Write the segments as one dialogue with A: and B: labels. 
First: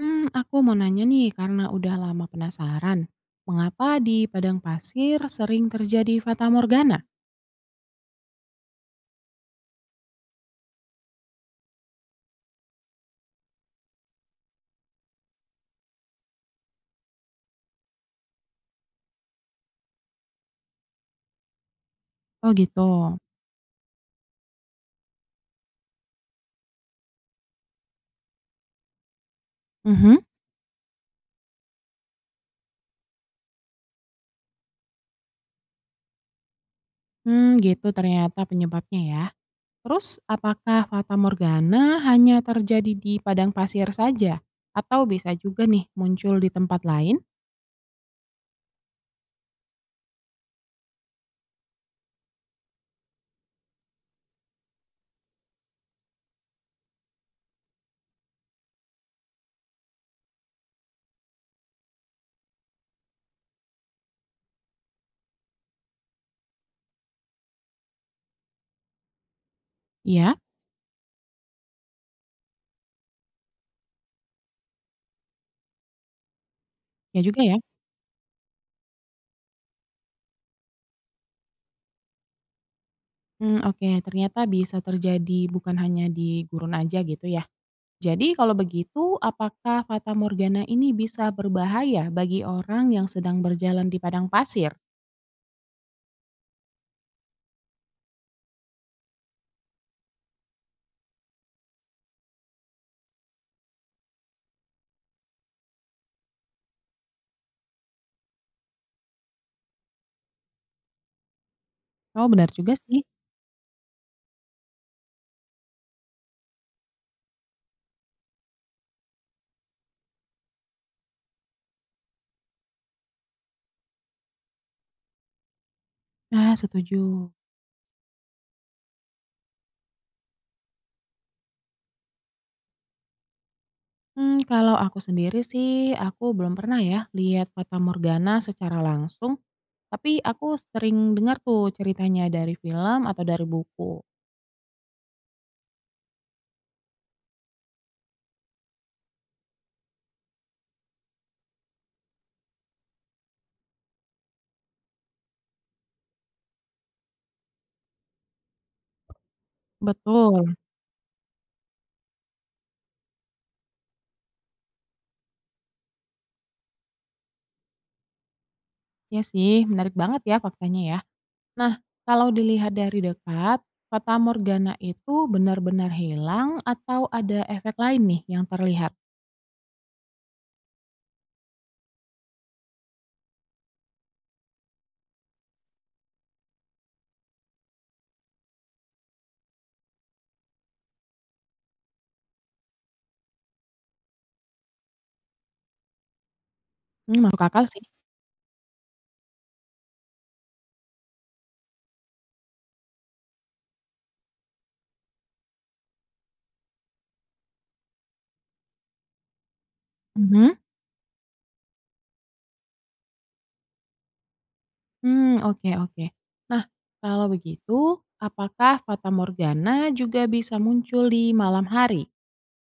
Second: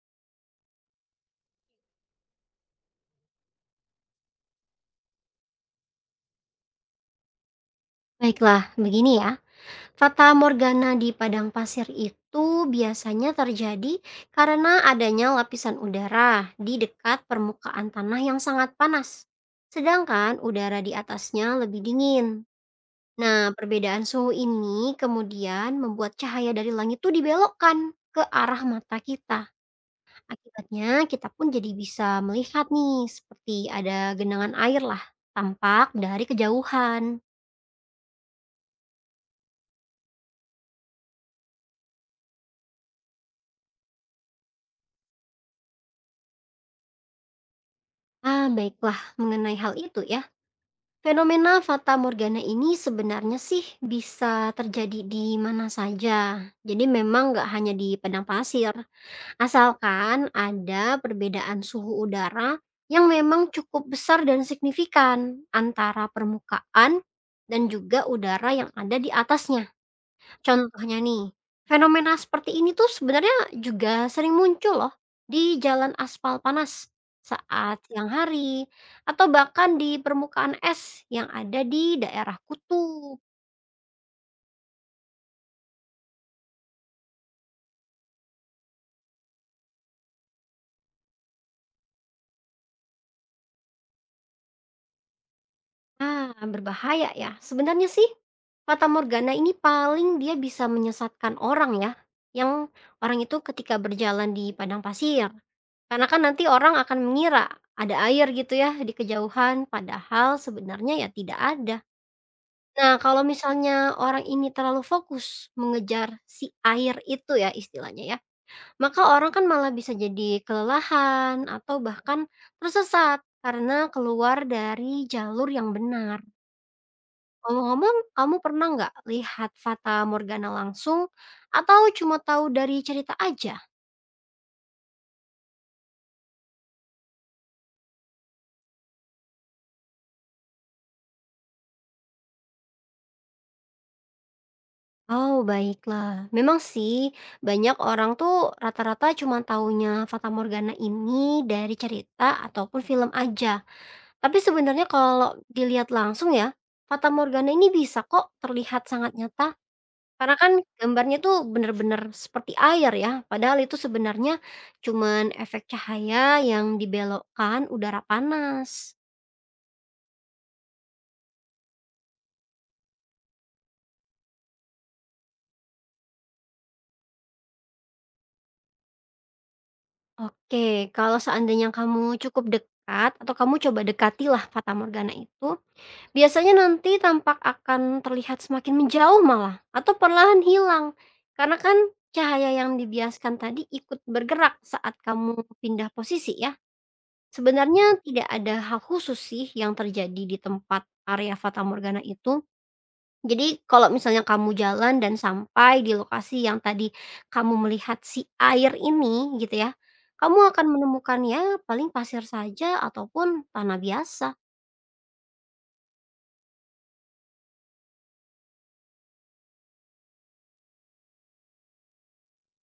A: Hmm, aku mau nanya nih, karena udah lama penasaran, mengapa di padang pasir sering terjadi fata morgana?
B: Baiklah, begini ya. Fata Morgana di padang pasir itu biasanya terjadi karena adanya lapisan udara di dekat permukaan tanah yang sangat panas. Sedangkan udara di atasnya lebih dingin.
A: Oh gitu.
B: Nah, perbedaan suhu ini kemudian membuat cahaya dari langit itu dibelokkan ke arah mata kita.
A: Mhm.
B: Akibatnya kita pun jadi bisa melihat nih seperti ada genangan air lah tampak dari kejauhan.
A: Hmm, gitu ternyata penyebabnya ya. Terus, apakah fata morgana hanya terjadi di padang pasir saja? Atau bisa juga nih muncul di tempat lain?
B: Ah, baiklah mengenai hal itu ya. Fenomena fata morgana ini sebenarnya sih bisa terjadi di mana saja. Jadi memang nggak hanya di padang pasir, asalkan ada perbedaan suhu udara yang memang cukup besar dan signifikan antara permukaan dan juga udara yang ada di atasnya.
A: Iya,
B: Contohnya nih, fenomena seperti ini tuh sebenarnya juga sering muncul loh di jalan aspal panas
A: ya juga ya.
B: saat siang hari atau bahkan di permukaan es yang ada di daerah kutub.
A: Hmm, oke, ternyata bisa terjadi bukan hanya di gurun aja gitu ya. Jadi kalau begitu, apakah fata morgana ini bisa berbahaya bagi orang yang sedang berjalan di padang pasir?
B: Ah, berbahaya ya. Sebenarnya sih Fata Morgana ini paling dia bisa menyesatkan orang ya. Yang orang itu ketika berjalan di padang pasir. Karena kan nanti orang akan mengira ada air gitu ya di kejauhan padahal sebenarnya ya tidak ada.
A: Oh, benar juga
B: Nah,
A: sih.
B: kalau misalnya orang ini terlalu fokus mengejar si air itu ya istilahnya ya, maka orang kan malah bisa jadi kelelahan atau bahkan tersesat karena keluar dari jalur yang benar.
A: Nah, setuju.
B: Ngomong-ngomong, kamu pernah nggak lihat Fata Morgana langsung atau cuma tahu dari cerita aja?
A: Hmm, kalau aku sendiri sih, aku belum pernah ya lihat fata morgana secara langsung. Tapi aku sering dengar tuh ceritanya dari film atau dari buku.
B: Oh, baiklah. Memang sih banyak orang tuh rata-rata cuma taunya Fata Morgana ini dari cerita ataupun film aja. Tapi sebenarnya kalau dilihat langsung ya, fata morgana ini bisa kok terlihat sangat nyata, karena kan
A: Betul.
B: gambarnya tuh bener-bener seperti air ya, padahal itu sebenarnya cuman efek cahaya yang dibelokkan udara panas.
A: Ya sih, menarik banget ya faktanya ya. Nah, kalau dilihat dari dekat, fata morgana itu benar-benar hilang atau ada efek lain nih yang terlihat?
B: Oke, kalau seandainya kamu cukup dekat atau kamu coba dekatilah fata morgana itu, biasanya nanti tampak akan terlihat semakin menjauh malah atau perlahan hilang, karena kan cahaya yang dibiaskan tadi ikut bergerak saat kamu pindah posisi ya.
A: Mmm, masuk akal sih.
B: Sebenarnya tidak ada hal khusus sih yang terjadi di tempat area Fata Morgana itu. Jadi kalau misalnya kamu jalan dan sampai di lokasi yang tadi kamu melihat si air ini gitu ya, kamu
A: Mhm.
B: akan menemukan ya paling pasir saja ataupun tanah biasa.
A: Mmm, oke oke. Nah, kalau begitu, apakah fatamorgana juga bisa muncul di malam hari?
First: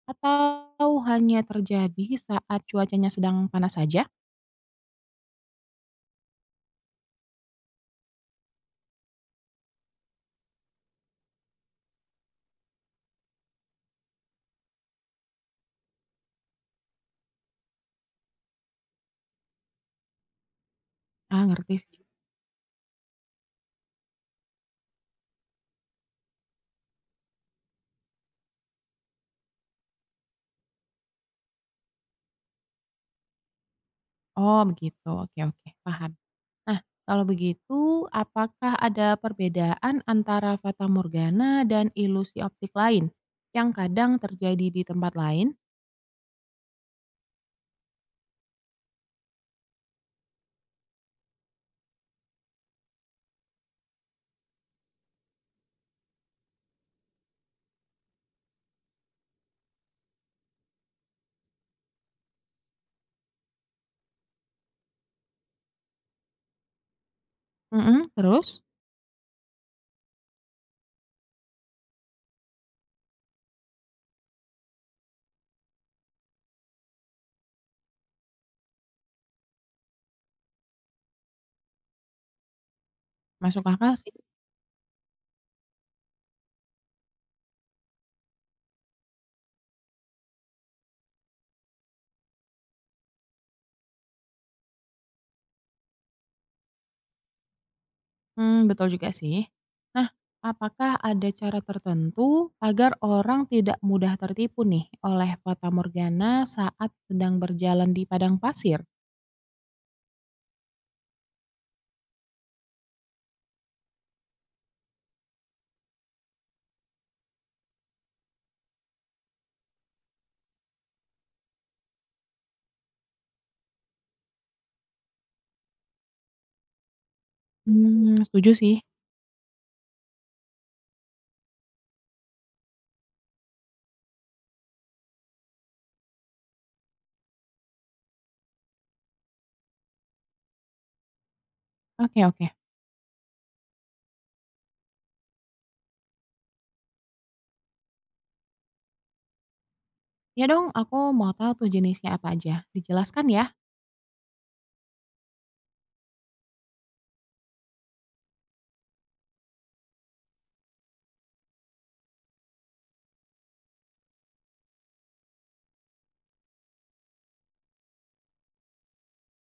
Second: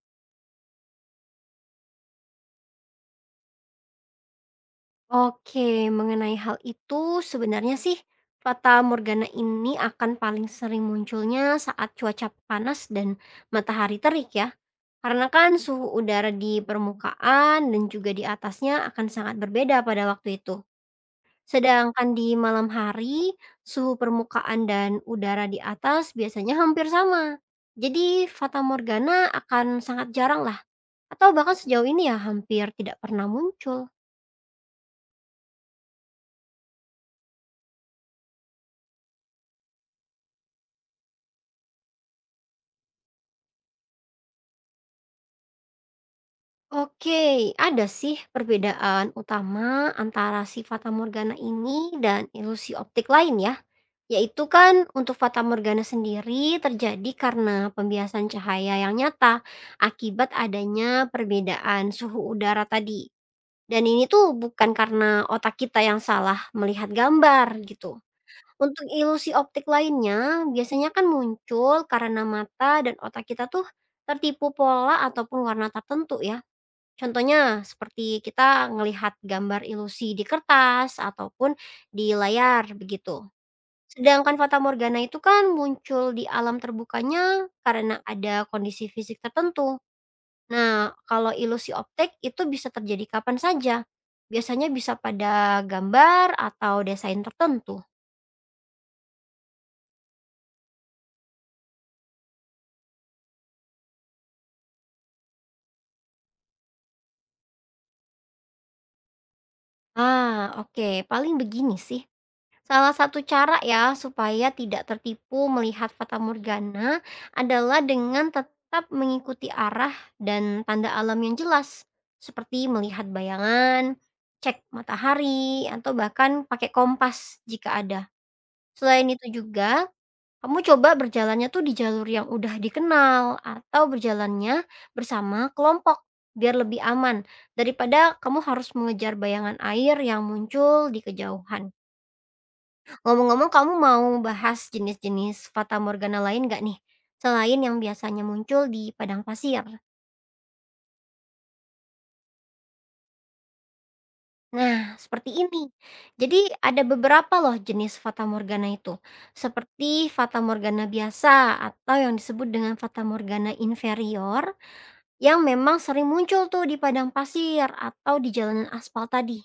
A: Atau hanya terjadi saat cuacanya sedang panas saja?
B: Oke, mengenai hal itu sebenarnya sih fata morgana ini akan paling sering munculnya saat cuaca panas dan matahari terik ya. Karena kan suhu udara di permukaan dan juga di atasnya akan sangat berbeda pada waktu itu.
A: Ah, ngerti sih.
B: Sedangkan di malam hari, suhu permukaan dan udara di atas biasanya hampir sama. Jadi fata morgana akan sangat jarang lah atau bahkan sejauh ini ya hampir tidak pernah muncul.
A: Oh, begitu. Oke oke, paham. Nah, kalau begitu, apakah ada perbedaan antara fatamorgana dan ilusi optik lain, yang kadang terjadi di tempat lain?
B: Oke, ada sih perbedaan utama antara si Fata Morgana ini dan ilusi optik lain ya. Yaitu kan untuk Fata Morgana sendiri terjadi karena pembiasan cahaya yang nyata akibat adanya perbedaan suhu udara tadi. Dan ini tuh bukan karena otak kita yang salah melihat gambar gitu.
A: Mhm, terus?
B: Untuk ilusi optik lainnya biasanya kan muncul karena mata dan otak kita tuh tertipu pola ataupun warna tertentu ya. Contohnya seperti kita ngelihat gambar ilusi di kertas ataupun di layar begitu.
A: Masuk akal sih.
B: Sedangkan fata morgana itu kan muncul di alam terbukanya karena ada kondisi fisik tertentu. Nah, kalau ilusi optik itu bisa terjadi kapan saja. Biasanya bisa pada gambar atau desain tertentu.
A: Mmm, betul juga sih. Nah, apakah ada cara tertentu agar orang tidak mudah tertipu nih oleh fata morgana saat sedang berjalan di padang pasir?
B: Ah, oke, paling begini sih. Salah satu cara ya supaya tidak tertipu melihat fata morgana adalah dengan tetap mengikuti arah dan tanda alam yang jelas seperti melihat bayangan, cek matahari, atau bahkan pakai kompas jika ada.
A: Mmm, setuju sih.
B: Selain itu juga, kamu coba berjalannya tuh di jalur yang udah dikenal atau berjalannya bersama kelompok biar lebih aman daripada kamu harus mengejar bayangan air yang muncul di kejauhan.
A: Oke oke.
B: Ngomong-ngomong kamu mau bahas jenis-jenis fata morgana lain nggak nih? Selain yang biasanya muncul di padang pasir.
A: Ya dong, aku mau tahu tuh jenisnya apa aja, dijelaskan ya.
B: Nah, seperti ini. Jadi ada beberapa loh jenis fata morgana itu. Seperti fata morgana biasa atau yang disebut dengan fata morgana inferior yang memang sering muncul tuh di padang pasir atau di jalanan aspal tadi.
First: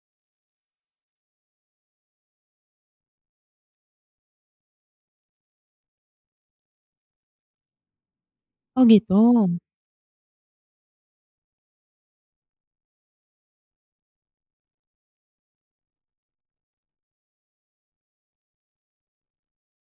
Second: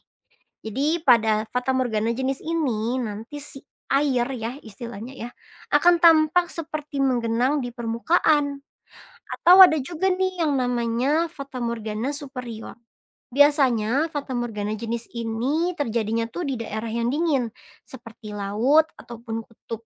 B: Jadi pada fata morgana jenis ini nanti si air ya istilahnya ya akan tampak seperti menggenang di permukaan.
A: Oh gitu.
B: Atau ada juga nih yang namanya fata morgana superior. Biasanya fata morgana jenis ini terjadinya tuh di daerah yang dingin, seperti laut ataupun kutub.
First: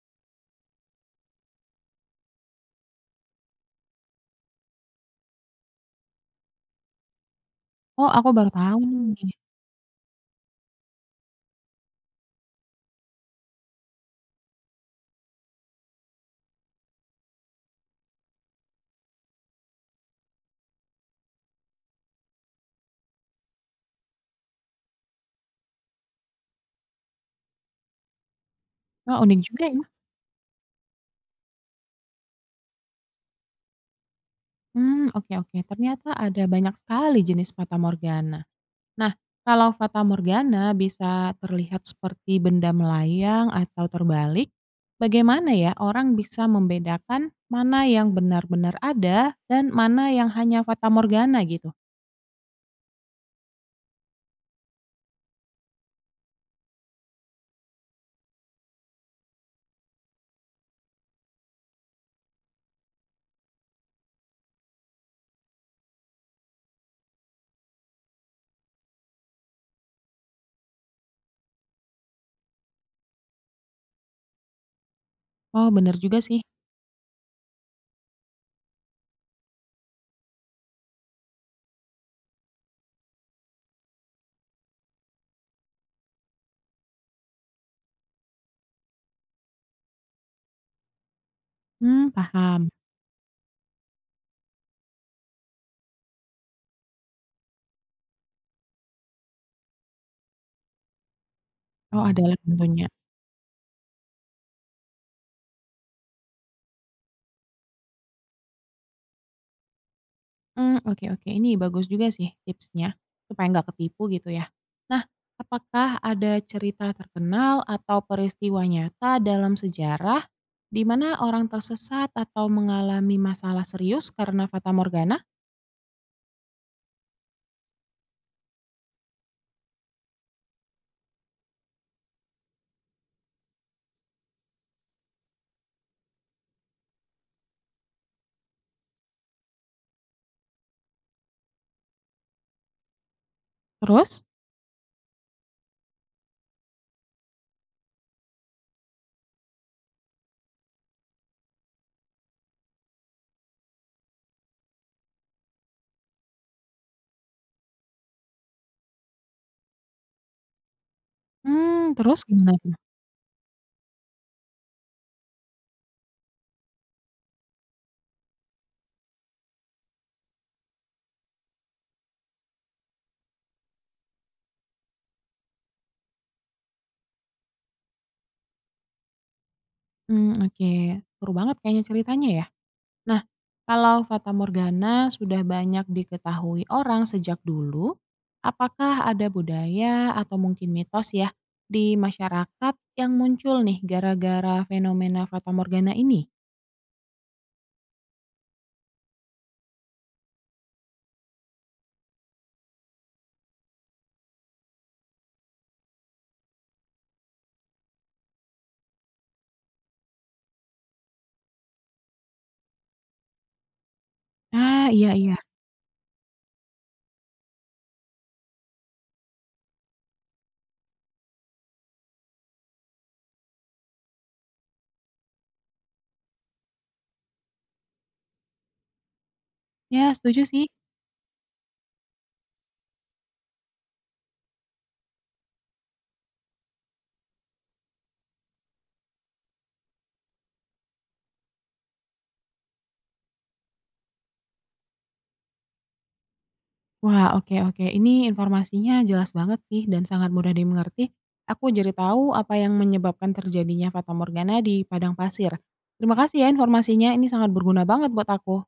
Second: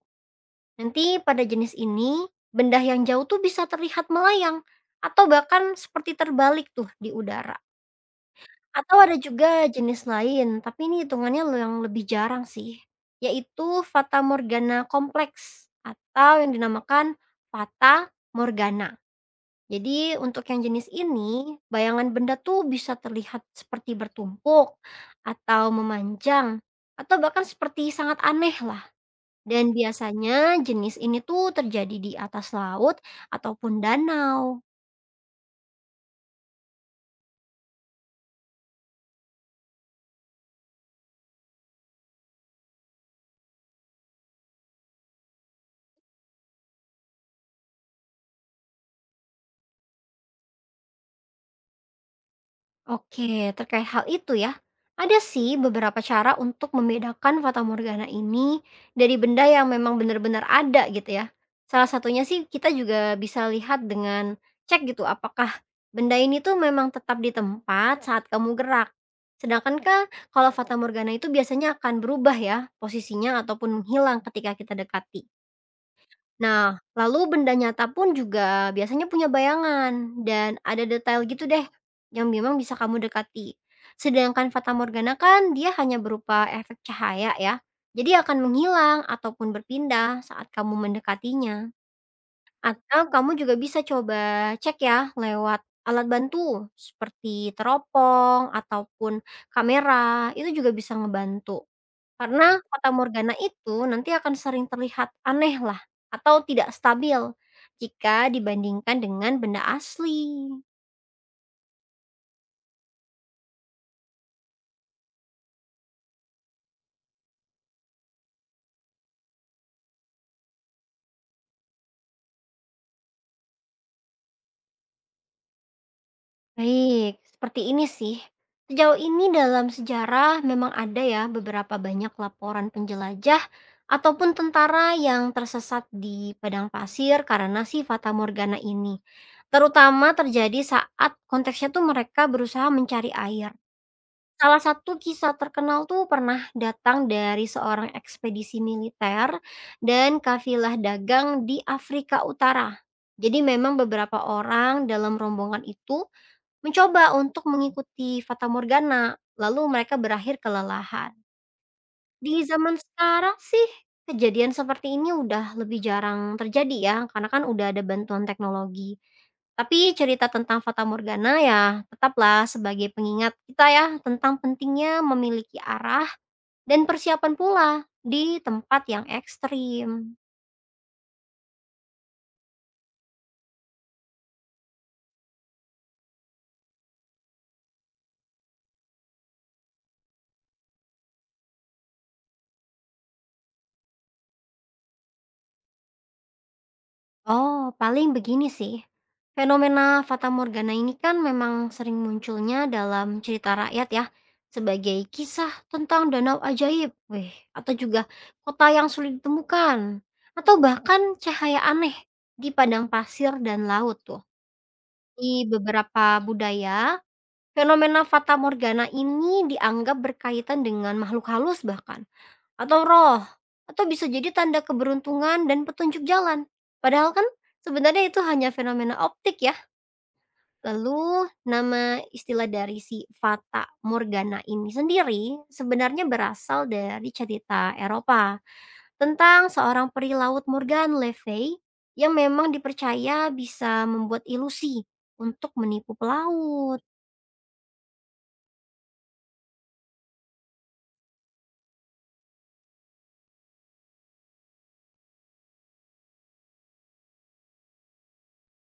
B: Nanti pada jenis ini, benda yang jauh tuh bisa terlihat melayang, atau bahkan seperti terbalik tuh di udara.
A: Oh, aku baru tahu
B: Atau ada
A: nih.
B: juga jenis lain, tapi ini hitungannya yang lebih jarang sih, yaitu fata morgana kompleks, atau yang dinamakan fata morgana. Jadi untuk yang jenis ini, bayangan benda tuh bisa terlihat seperti bertumpuk atau memanjang atau bahkan seperti sangat aneh lah.
A: Wah, unik juga
B: Dan
A: ya.
B: biasanya jenis ini tuh terjadi di atas laut ataupun danau.
A: Mmm, oke oke, ternyata ada banyak sekali jenis fata morgana. Nah, kalau fata morgana bisa terlihat seperti benda melayang atau terbalik, bagaimana ya orang bisa membedakan mana yang benar-benar ada dan mana yang hanya fata morgana gitu?
B: Oke, terkait hal itu ya, ada sih beberapa cara untuk membedakan fata morgana ini dari benda yang memang benar-benar ada gitu ya. Salah satunya sih kita juga bisa lihat dengan cek gitu apakah benda ini tuh memang tetap di tempat saat kamu gerak. Sedangkan kan kalau fata morgana itu biasanya akan berubah ya posisinya ataupun menghilang ketika kita dekati.
A: Oh, benar juga sih.
B: Nah, lalu benda nyata pun juga biasanya punya bayangan dan ada detail gitu deh yang memang bisa kamu dekati. Sedangkan Fata Morgana kan dia hanya berupa efek cahaya ya. Jadi akan menghilang ataupun berpindah saat kamu mendekatinya.
A: Mmm, paham.
B: Atau kamu juga bisa coba cek ya lewat alat bantu seperti teropong ataupun kamera. Itu juga bisa ngebantu.
A: Oh, ada. Oh, lah
B: Karena
A: tentunya.
B: fata morgana itu nanti akan sering terlihat aneh lah atau tidak stabil jika dibandingkan dengan benda asli.
A: Hmm, oke oke, ini bagus juga sih tipsnya, supaya nggak ketipu gitu ya. Nah, apakah ada cerita terkenal atau peristiwa nyata dalam sejarah, di mana orang tersesat atau mengalami masalah serius karena fata morgana?
B: Baik, seperti ini sih. Sejauh ini dalam sejarah memang ada ya beberapa banyak laporan penjelajah ataupun tentara yang tersesat di padang pasir karena si fata morgana ini. Terutama terjadi saat konteksnya tuh mereka berusaha mencari air.
A: Terus?
B: Salah satu kisah terkenal tuh pernah datang dari seorang ekspedisi militer dan kafilah dagang di Afrika Utara. Jadi memang beberapa orang dalam rombongan itu mencoba untuk mengikuti Fata Morgana, lalu mereka berakhir kelelahan.
A: Hmm, terus
B: Di
A: gimana tuh?
B: zaman sekarang sih, kejadian seperti ini udah lebih jarang terjadi ya, karena kan udah ada bantuan teknologi. Tapi cerita tentang fata morgana ya tetaplah sebagai pengingat kita ya tentang pentingnya memiliki arah dan persiapan pula di tempat yang ekstrim.
A: Hmm, oke, seru banget kayaknya ceritanya ya. Nah, kalau fata morgana sudah banyak diketahui orang sejak dulu, apakah ada budaya atau mungkin mitos ya di masyarakat yang muncul nih gara-gara fenomena fata morgana ini?
B: Oh, paling begini sih. Fenomena Fata Morgana ini kan memang sering munculnya dalam cerita rakyat ya, sebagai kisah tentang danau ajaib, weh, atau juga kota yang sulit ditemukan, atau bahkan cahaya aneh di padang pasir dan laut tuh.
A: Ah, iya iya.
B: Di beberapa budaya, fenomena Fata Morgana ini dianggap berkaitan dengan makhluk halus bahkan. Atau roh, atau bisa jadi tanda keberuntungan dan petunjuk jalan. Padahal kan sebenarnya itu hanya fenomena optik ya.
A: Ya, setuju sih.
B: Lalu nama istilah dari si Fata Morgana ini sendiri sebenarnya berasal dari cerita Eropa tentang seorang peri laut Morgan Le Fay yang memang dipercaya bisa membuat ilusi untuk menipu pelaut.
A: Wah, oke oke. Ini informasinya jelas banget sih dan sangat mudah dimengerti. Aku jadi tahu apa yang menyebabkan terjadinya fata morgana di padang pasir. Terima kasih ya informasinya, ini sangat berguna banget buat aku.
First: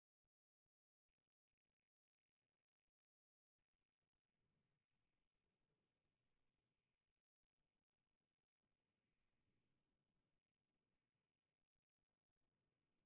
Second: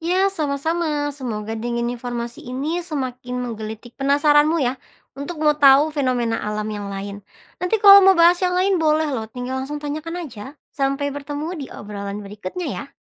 B: Ya, sama-sama. Semoga dengan informasi ini semakin menggelitik penasaranmu ya untuk mau tahu fenomena alam yang lain. Nanti kalau mau bahas yang lain boleh loh, tinggal langsung tanyakan aja. Sampai bertemu di obrolan berikutnya ya.